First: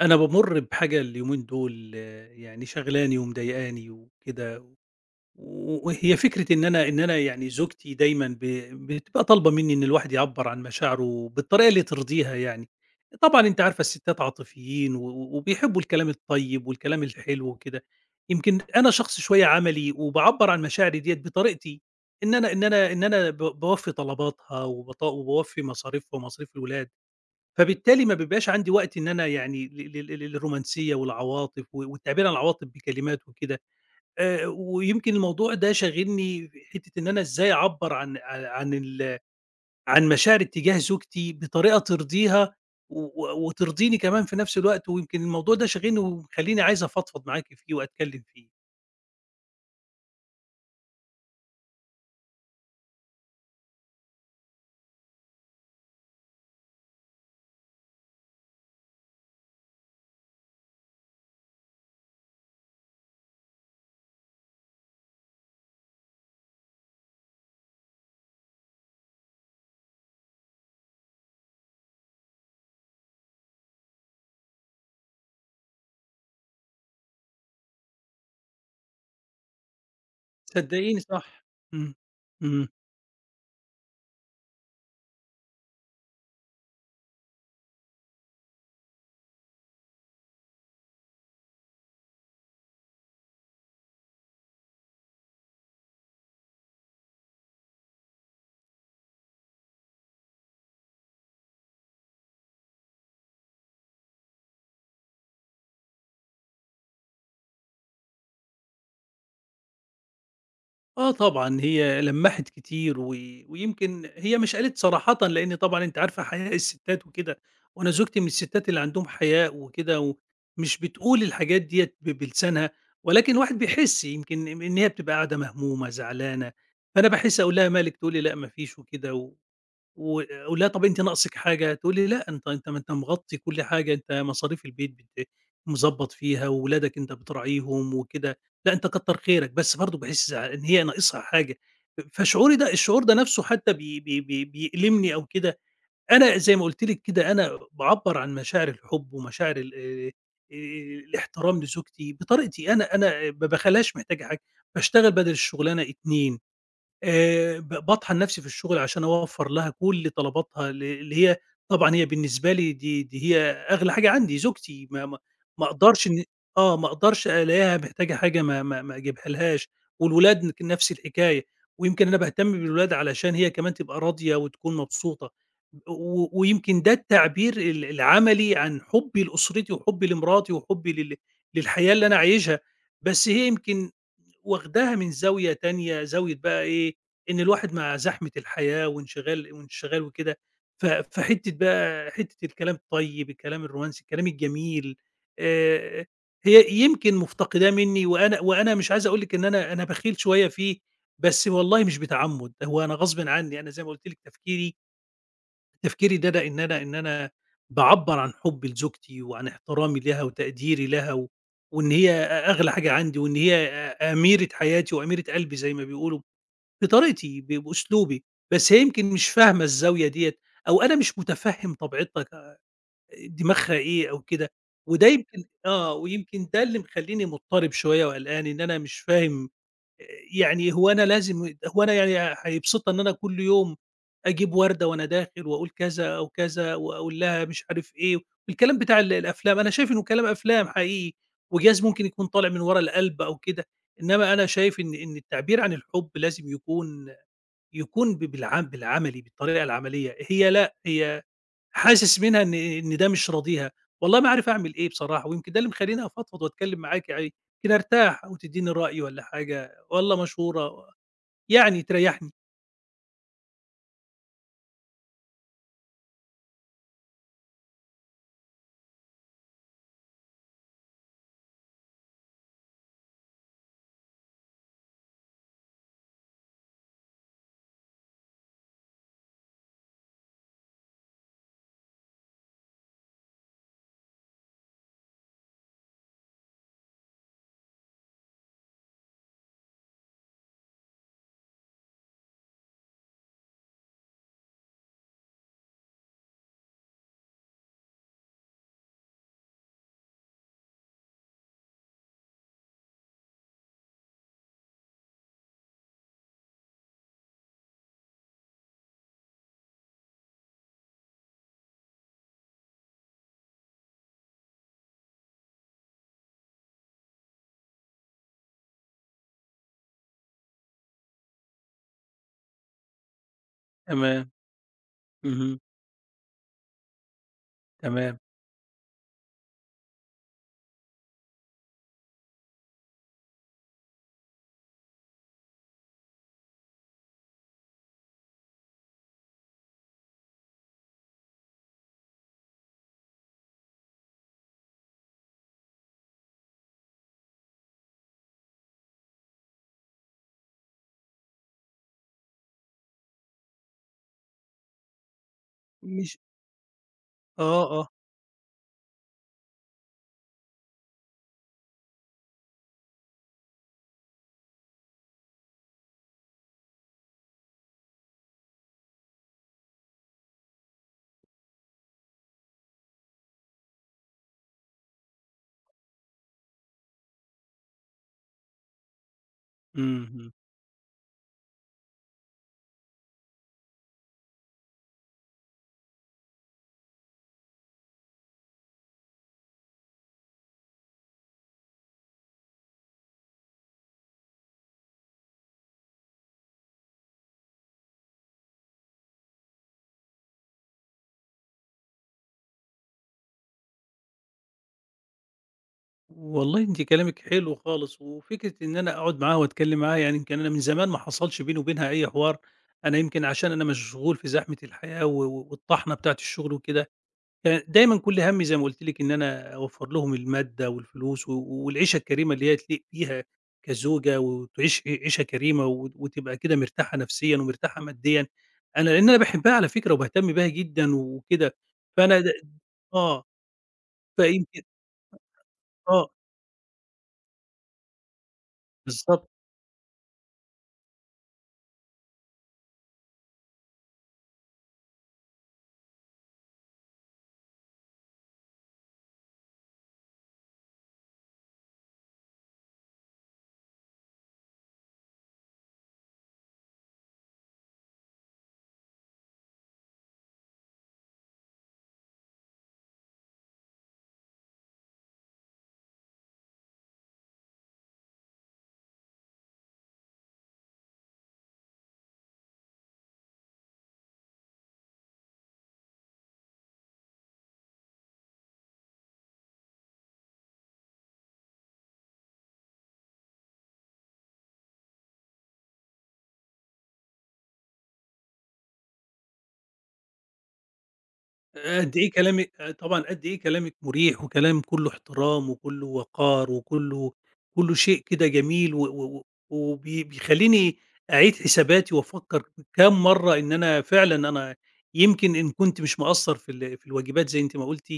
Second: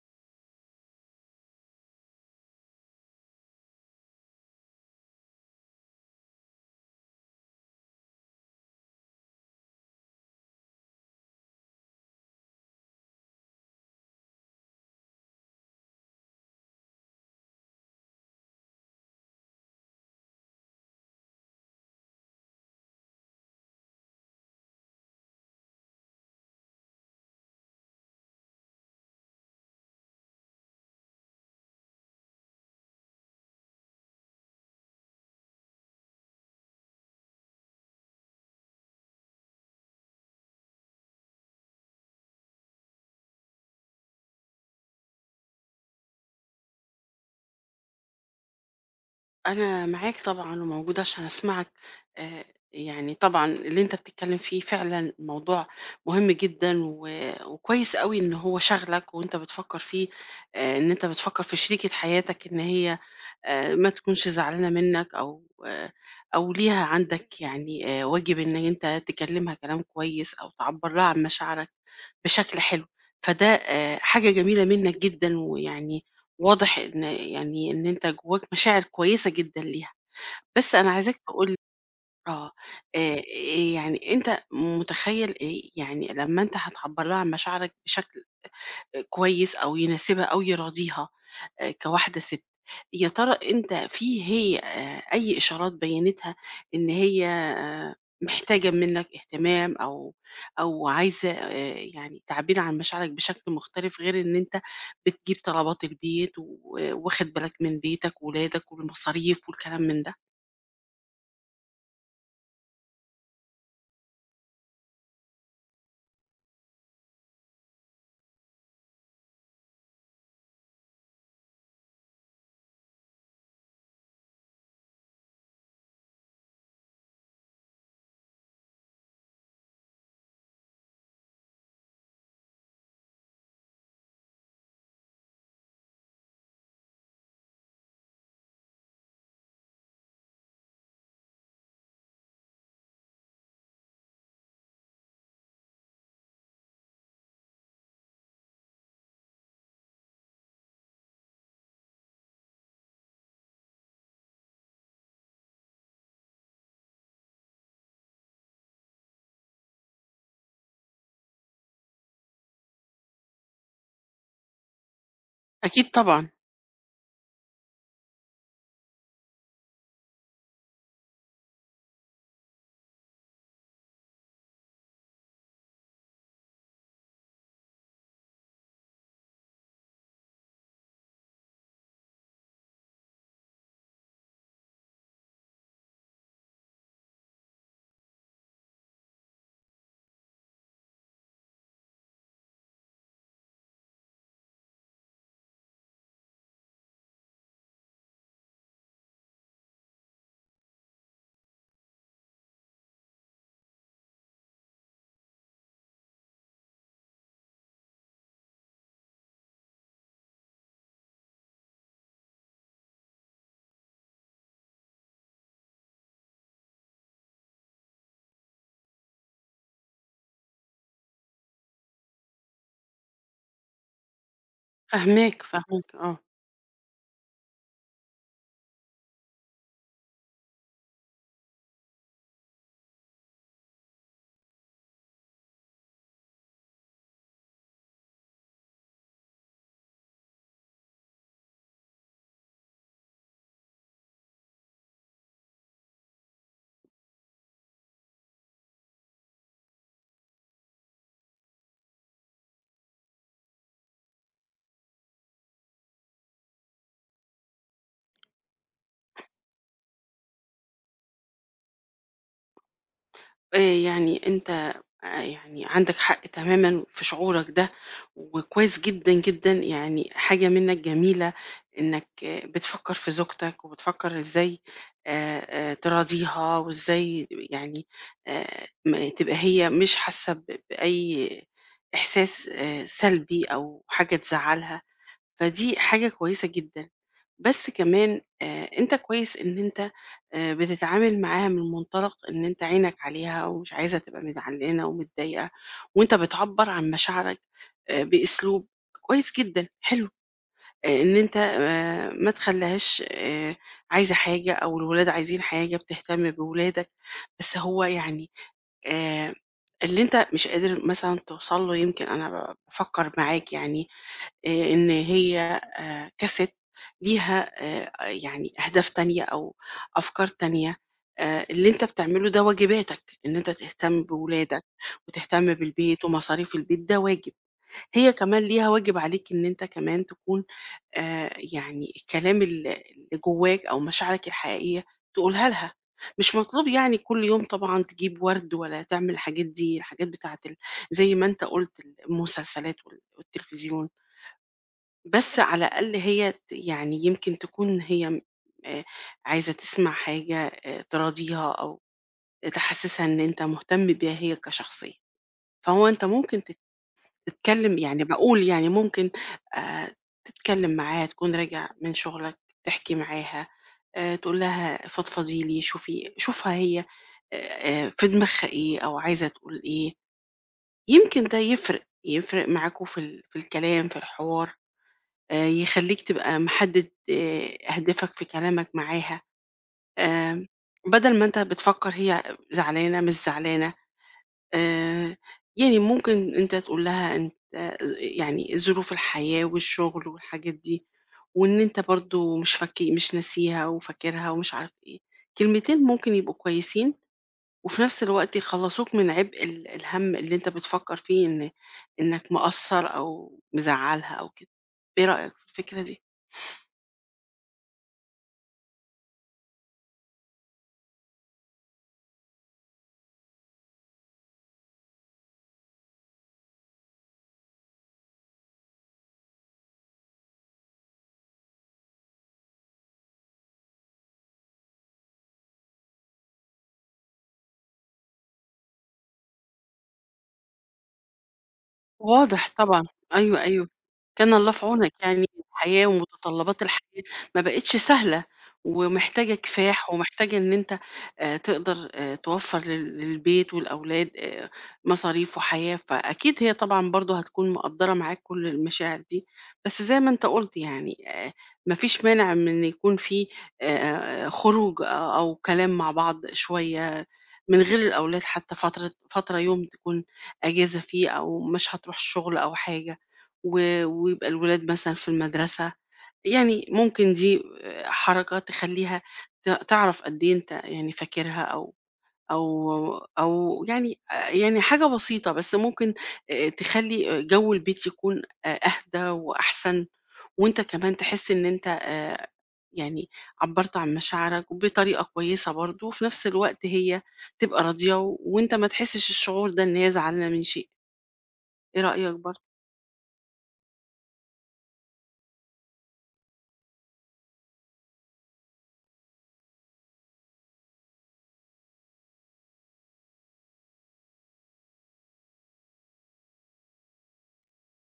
أنا بامُر بحاجة اليومين دول آه، يعني شاغلاني ومضايقاني وكده، وهي فكرة إن أنا يعني زوجتي دايمًا بتبقى طالبة منّي إن الواحد يعبّر عن مشاعره بالطريقة اللي ترضيها يعني. طبعًا أنتِ عارفة الستات عاطفيين وبيحبّوا الكلام الطيب والكلام الحلو وكده. يمكن أنا شخص شوية عملي وباعبّر عن مشاعري ديّة بطريقتي. إن أنا باوفّي طلباتها وباوفّي مصاريفها ومصاريف الولاد. فبالتالي ما بيبقاش عندي وقت إن أنا يعني للرومانسية والعواطف و والتعبير عن العواطف بكلمات وكده. ويمكن الموضوع ده شاغلني في حتّة إن أنا إزاي أعبّر عن عن مشاعري اتجاه زوجتي بطريقة ترضيها و وترضيني كمان في نفس الوقت. ويمكن الموضوع ده شاغلني ومخلّيني عايز أفضفض معاكِ فيه وأتكلّم فيه. أنا معاك طبعًا وموجودة عشان أسمعك. آآ يعني طبعًا اللي أنت بتتكلم فيه فعلًا موضوع مهم جدًا، وكويس أوي إن هو شاغلك وأنت بتفكّر فيه. إن أنت بتفكّر في شريكة حياتك، إن هي ما تكونش زعلانة منّك أو آه، أو ليها عندك يعني واجب إن أنت تكلمها كلام كويس أو تعبّر لها عن مشاعرك بشكل حلو. فده حاجة جميلة منّك جدًا، ويعني واضح إن أنت جواك مشاعر كويسة جدًا ليها، بس أنا صدّقيني عايزاك صح. تقول لي. إمم. آه. إمم. آآ يعني أنت متخيّل، يعني لمّا أنت هتعبّر لها عن مشاعرك بشكل كويس أو يناسبها أو يراضيها كواحدة سِت، يا ترى أنت في هي أي إشارات بيّنتها إن هي محتاجة منّك اهتمام أو أو عايزة يعني تعبير عن مشاعرك بشكل مختلف، غير إن أنت بتجيب طلبات البيت و واخد بالك من بيتك وولادك والمصاريف والكلام من ده؟ آه طبعًا، هي لمّحت كتير ويمكن هي مش قالت صراحةً، لإن طبعًا أنتِ عارفة حياء الستات وكده. وأنا زوجتي من الستات اللي عندهم حياء وكده. ومش بتقول الحاجات ديّة بلسانها. ولكن الواحد بيحس يمكن إن هي بتبقى قاعدة مهمومة، زعلانة. فأنا باحس أقول لها: "مالِك؟" تقول لي: "لأ ما فيش" وكده و أقول لها: "طب أنتِ ناقصِك حاجة؟" تقول لي: "لأ، أنت ما أنت مغطّي كل حاجة، أنت مصاريف البيت بت مضبّط فيها، وولادك أنت بتراعيهم وكده، لأ أنت كتّر خيرك." بس برضه باحس إن هي ناقصها حاجة. فشعوري ده الشعور ده نَفْسه حتى بي بي بي بيألمني أو كده. أنا زي ما قُلت لِك كده أنا باعبّر عن مشاعر الحُب ومشاعر ال الاحترام لزوجتي بطريقتي. أنا ما باخليهاش محتاجة حاجة. باشتغل بدل الشُغلانة 2 ب باطحن نفسي في الشغل عشان أوفّر لها كل طلباتها اللي هي طبعًا، هي بالنسبة لي دي هي أغلى حاجة عندي، زوجتي ما أكيد أقدرش إن طبعًا. آه، ما أقدرش ألاقيها محتاجة حاجة ما أجيبها لهاش. والولاد نفس الحكاية. ويمكن أنا باهتم بالولاد علشان هي كمان تبقى راضية وتكون مبسوطة. ويمكن ده التعبير العملي عن حُبّي لأسرتي وحُبّي لمراتي وحُبّي للحياة اللي أنا عايشها. بس هي يمكن واخداها من زاوية تانية، زاوية بقى إيه، إن الواحد مع زحمة الحياة وانشغال وكده. فحتّة بقى حتّة الكلام الطيب، الكلام الرومانسي، الكلام الجميل. آآ هي يمكن مفتقداه منّي وأنا مش عايز أقول لِك إن أنا بخيل شوية فيه. بس والله مش بتعمُّد، هو أنا غصبٍ عني. أنا زي ما قُلت لِك تفكيري ده أنا إن أنا باعبّر عن حُبّي لزوجتي وعن احترامي لها وتقديري لها وإن هي أغلى حاجة عندي وإن هي أميرة حياتي وأميرة قلبي زي ما بيقولوا، بطريقتي، بأسلوبي. بس هي يمكن مش فاهمة الزاوية ديّة، أو أنا مش مُتفهِّم طبيعتها دماغها إيه أو كده. وده فاهماك، يمكن فاهماك، آه، آه. ويمكن ده اللي مخلّيني مُضطرب شوية وقلقان إن أنا مش فاهم. يعني هو أنا لازم، هو أنا يعني هيبسطها إن أنا كل يوم أجيب وردة وأنا داخل وأقول كذا أو كذا وأقول لها مش عارف إيه، الكلام بتاع الأفلام. أنا شايف إنه كلام أفلام حقيقي، وجايز ممكن يكون طالع من ورا القلب أو كده. إنما أنا شايف إن التعبير عن الحب لازم يكون ب بالع بالعملي، بالطريقة العملية. هي لأ، هي حاسس منها إن ده مش راضيها. والله ما عارف أعمل إيه بصراحة. ويمكن ده اللي مخلّيني أفضفض وأتكلّم معاكِ يعني، يمكن أرتاح وتدّيني رأي والّا حاجة، والّا مشورة، يعني تريّحني. آآ يعني أنت، يعني عندك حق تمامًا في شعورك ده، وكويس جدًا، جدًا، يعني حاجة منّك جميلة إنّك آه، بتفكّر في زوجتك وبتفكّر إزاي آآ تراضيها، وإزاي يعني م تبقى هي مش حاسّة بأي إحساس سلبي أو حاجة تزعّلها، فدي حاجة كويسة جدًا. بس كمان أنت كويس إن أنت بتتعامل معاها من منطلق إن أنت عينك عليها ومش عايزها تبقى مزعلانة ومتضايقة، وأنت بتعبّر عن مشاعرك بأسلوب كويس جدًا، حلو. إن أنت ما تخلّيهاش عايزة حاجة أو الولاد عايزين حاجة، بتهتم بولادك، بس هو يعني آآ اللي أنت مش قادر مثلًا توصل له، يمكن أنا بافكّر معاك، يعني إن هي كَسِت ليها يعني أهداف تانية أو أفكار تانية. اللي أنت بتعمله ده واجباتك، إن أنت تهتم تمام. بولادك وتهتم اهم. بالبيت ومصاريف البيت، ده واجب. هي تمام. كمان ليها واجب عليك، إن أنت كمان تكون يعني الكلام اللي جواك أو مشاعرك الحقيقية تقولها لها. مش مطلوب يعني كل يوم طبعًا تجيب ورد ولا تعمل الحاجات دي، الحاجات بتاعة زي ما أنت قُلت المسلسلات والتلفزيون. بس على الأقل هي يعني يمكن تكون هي آآ عايزة تسمع حاجة تراضيها أو تحسسها إن أنت مهتم بيها هي كشخصية. فهو أنت مش ممكن آه، تتكلم، آه. يعني باقول يعني ممكن آآ تتكلم معاها تكون راجع من شغلك، تحكي معاها، تقول لها فضفضي لي، شوفها هي في دماغها إيه أو عايزة تقول إيه. يمكن ده يفرق، يفرق معاكم في في الكلام، في الحوار. يخلّيك تبقى محدد أهدافك في كلامك معاها. اهم. آمم، بدل ما أنت بتفكّر هي زعلانة، مش زعلانة، آآ يعني ممكن أنت تقول لها أنت يعني ظروف الحياة والشغل والحاجات دي، وإن أنت برضه مش ناسيها وفاكرها ومش عارف إيه، كلمتين ممكن يبقوا كويسين، وفي نفس الوقت يخلّصوك من عبء الهَم اللي أنت بتفكّر فيه، إنك مقصّر أو مزعّلها أو كده. إيه رأيك في الفكرة دي؟ والله أنتِ كلامِك حلو خالص، وفكرة إن أنا أقعد معاها وأتكلّم معاها. يعني يمكن أنا من زمان ما حصلش بيني وبينها أي حوار. أنا يمكن عشان أنا مشغول في زحمة الحياة والطحنة بتاعة الشغل وكده. يعني دايمًا كل هَمّي زي ما قُلت لِك إن أنا أوفّر لهم المادة والفلوس والعيشة الكريمة اللي هي تليق بيها كزوجة، وتعيش عيشة كريمة وتبقى كده مرتاحة نفسيًا ومرتاحة ماديًا. أنا لإن أنا باحبها على فكرة وباهتم بيها جدًا وكده. فأنا د واضح طبعًا. آه. أيوه، أيوه، كان الله فيمكن في عونك. يعني الحياة آه، ومتطلبات الحياة ما بقتش سهلة، بالضبط. ومحتاجة كفاح، ومحتاجة إن أنت تقدر توفّر للبيت والأولاد مصاريف وحياة، فأكيد هي طبعًا برضه هتكون مقدّرة معاك كل المشاعر دي. بس زي ما أنت قُلت يعني ما فيش مانع من إن يكون في خروج أو كلام مع بعض شوية من غير الأولاد، حتى فترة يوم تكون أجازة فيه أو مش هتروح الشغل أو حاجة، و ويبقى الولاد مثلًا في المدرسة. يعني ممكن دي حركة تخلّيها تعرف قد إيه أنت يعني فاكرها، أو يعني يعني حاجة بسيطة، بس ممكن تخلّي جو البيت يكون أهدى وأحسن، وأنت كمان تحس إن أنت يعني عبّرت عن مشاعرك بطريقة كويسة برضه، وفي نفس الوقت هي تبقى راضية، وأنت ما تحسش الشعور ده إن هي زعلانة من شيء. إيه قد إيه رأيك كلامِك، برضه؟ طبعًا قد إيه كلامِك مُريح، وكلام كُلّه احترام وكُلّه وقار كُلّه شيء كده جميل، و و و وبي بيخلّيني أعيد حساباتي وأفكّر كام مرّة إن أنا فعلًا أنا يمكن إن كنت مش مقصّر في في الواجبات زي أنتِ ما قُلتِ.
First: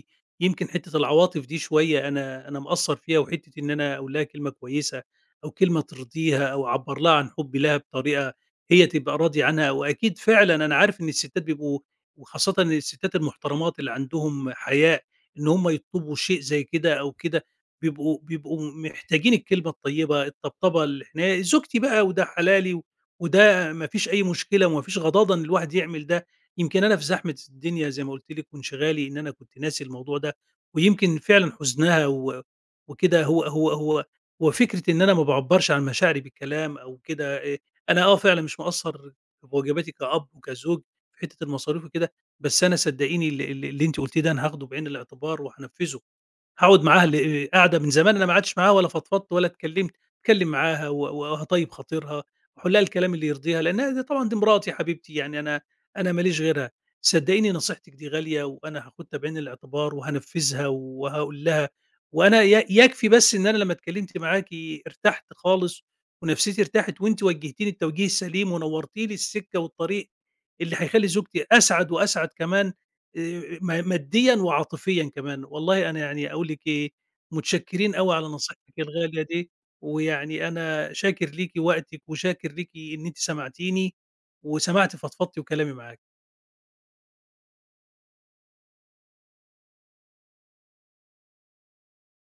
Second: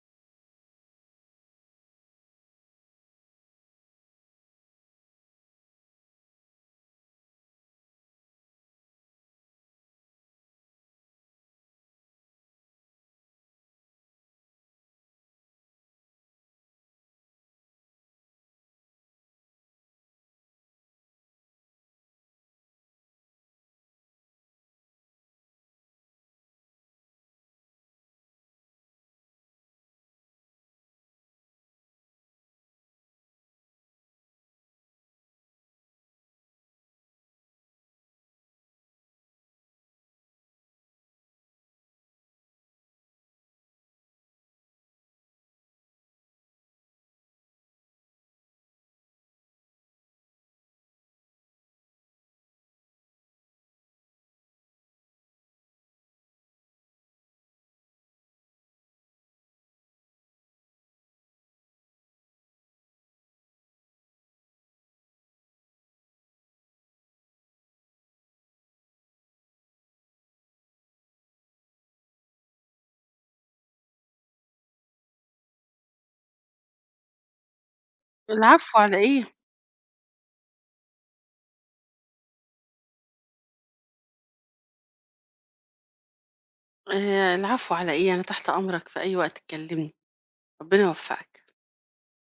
يمكن حتّة العواطف دي شوية أنا مقصّر فيها، وحتّة إن أنا أقول لها كلمة كويسة أو كلمة ترضيها أو أعبّر لها عن حُبّي لها بطريقة هي تبقى راضية عنها. وأكيد فعلًا أنا عارف إن الستّات بيبقوا، وخاصة الستات المحترمات اللي عندهم حياء، إن هم يطلبوا شيء زي كده أو كده، بيبقوا محتاجين الكلمة الطيبة، الطبطبة، الحناية. زوجتي بقى وده حلالي، وده ما فيش أي مشكلة وما فيش غضاضة إن الواحد يعمل ده. يمكن أنا في زحمة الدنيا زي ما قلت لك وانشغالي إن أنا كنت ناسي الموضوع ده، ويمكن فعلا حزنها وكده. هو هو هو هو فكرة إن أنا ما بعبرش عن مشاعري بالكلام أو كده إيه. أنا أه فعلا مش مقصر في واجباتي كأب وكزوج في حتة المصاريف وكده. بس أنا صدقيني ال ال اللي أنتِ قُلتيه ده أنا هاخده بعين الاعتبار وهانفّذه. هاقعد معاها. قاعدة من زمان أنا ما قعدتش معاها ولا فضفضت ولا اتكلمت. هاتكلم معاها وهاطيب خاطرها واقول لها الكلام اللي يرضيها، لأنها دي طبعًا دي مراتي حبيبتي، يعني أنا ما ليش غيرها. صدقيني نصيحتِك دي غالية، وأنا هاخدها بعين الاعتبار وهانفذها وهاقول لها. وأنا يكفي بس إن أنا لمّا اتكلمت معاكِ ارتحت خالص ونفسيتي ارتاحت، وأنتِ وجهتيني التوجيه السليم ونورتِ لي السكة والطريق اللي هيخلّي زوجتي أسعد وأسعد كمان، م ماديًا وعاطفيًا كمان. والله أنا يعني أقول لِك إيه، متشكرين أوي على العفو نصيحتِك على الغالية إيه؟ دي. ويعني أنا شاكر ليكِ وقتِك وشاكر ليكِ إن أنتِ سمعتيني وسمعتِ فضفضتي وكلامي معاكِ. العفو على إيه، أنا تحت أمرك في أي وقت تكلمني، ربنا يوفقك.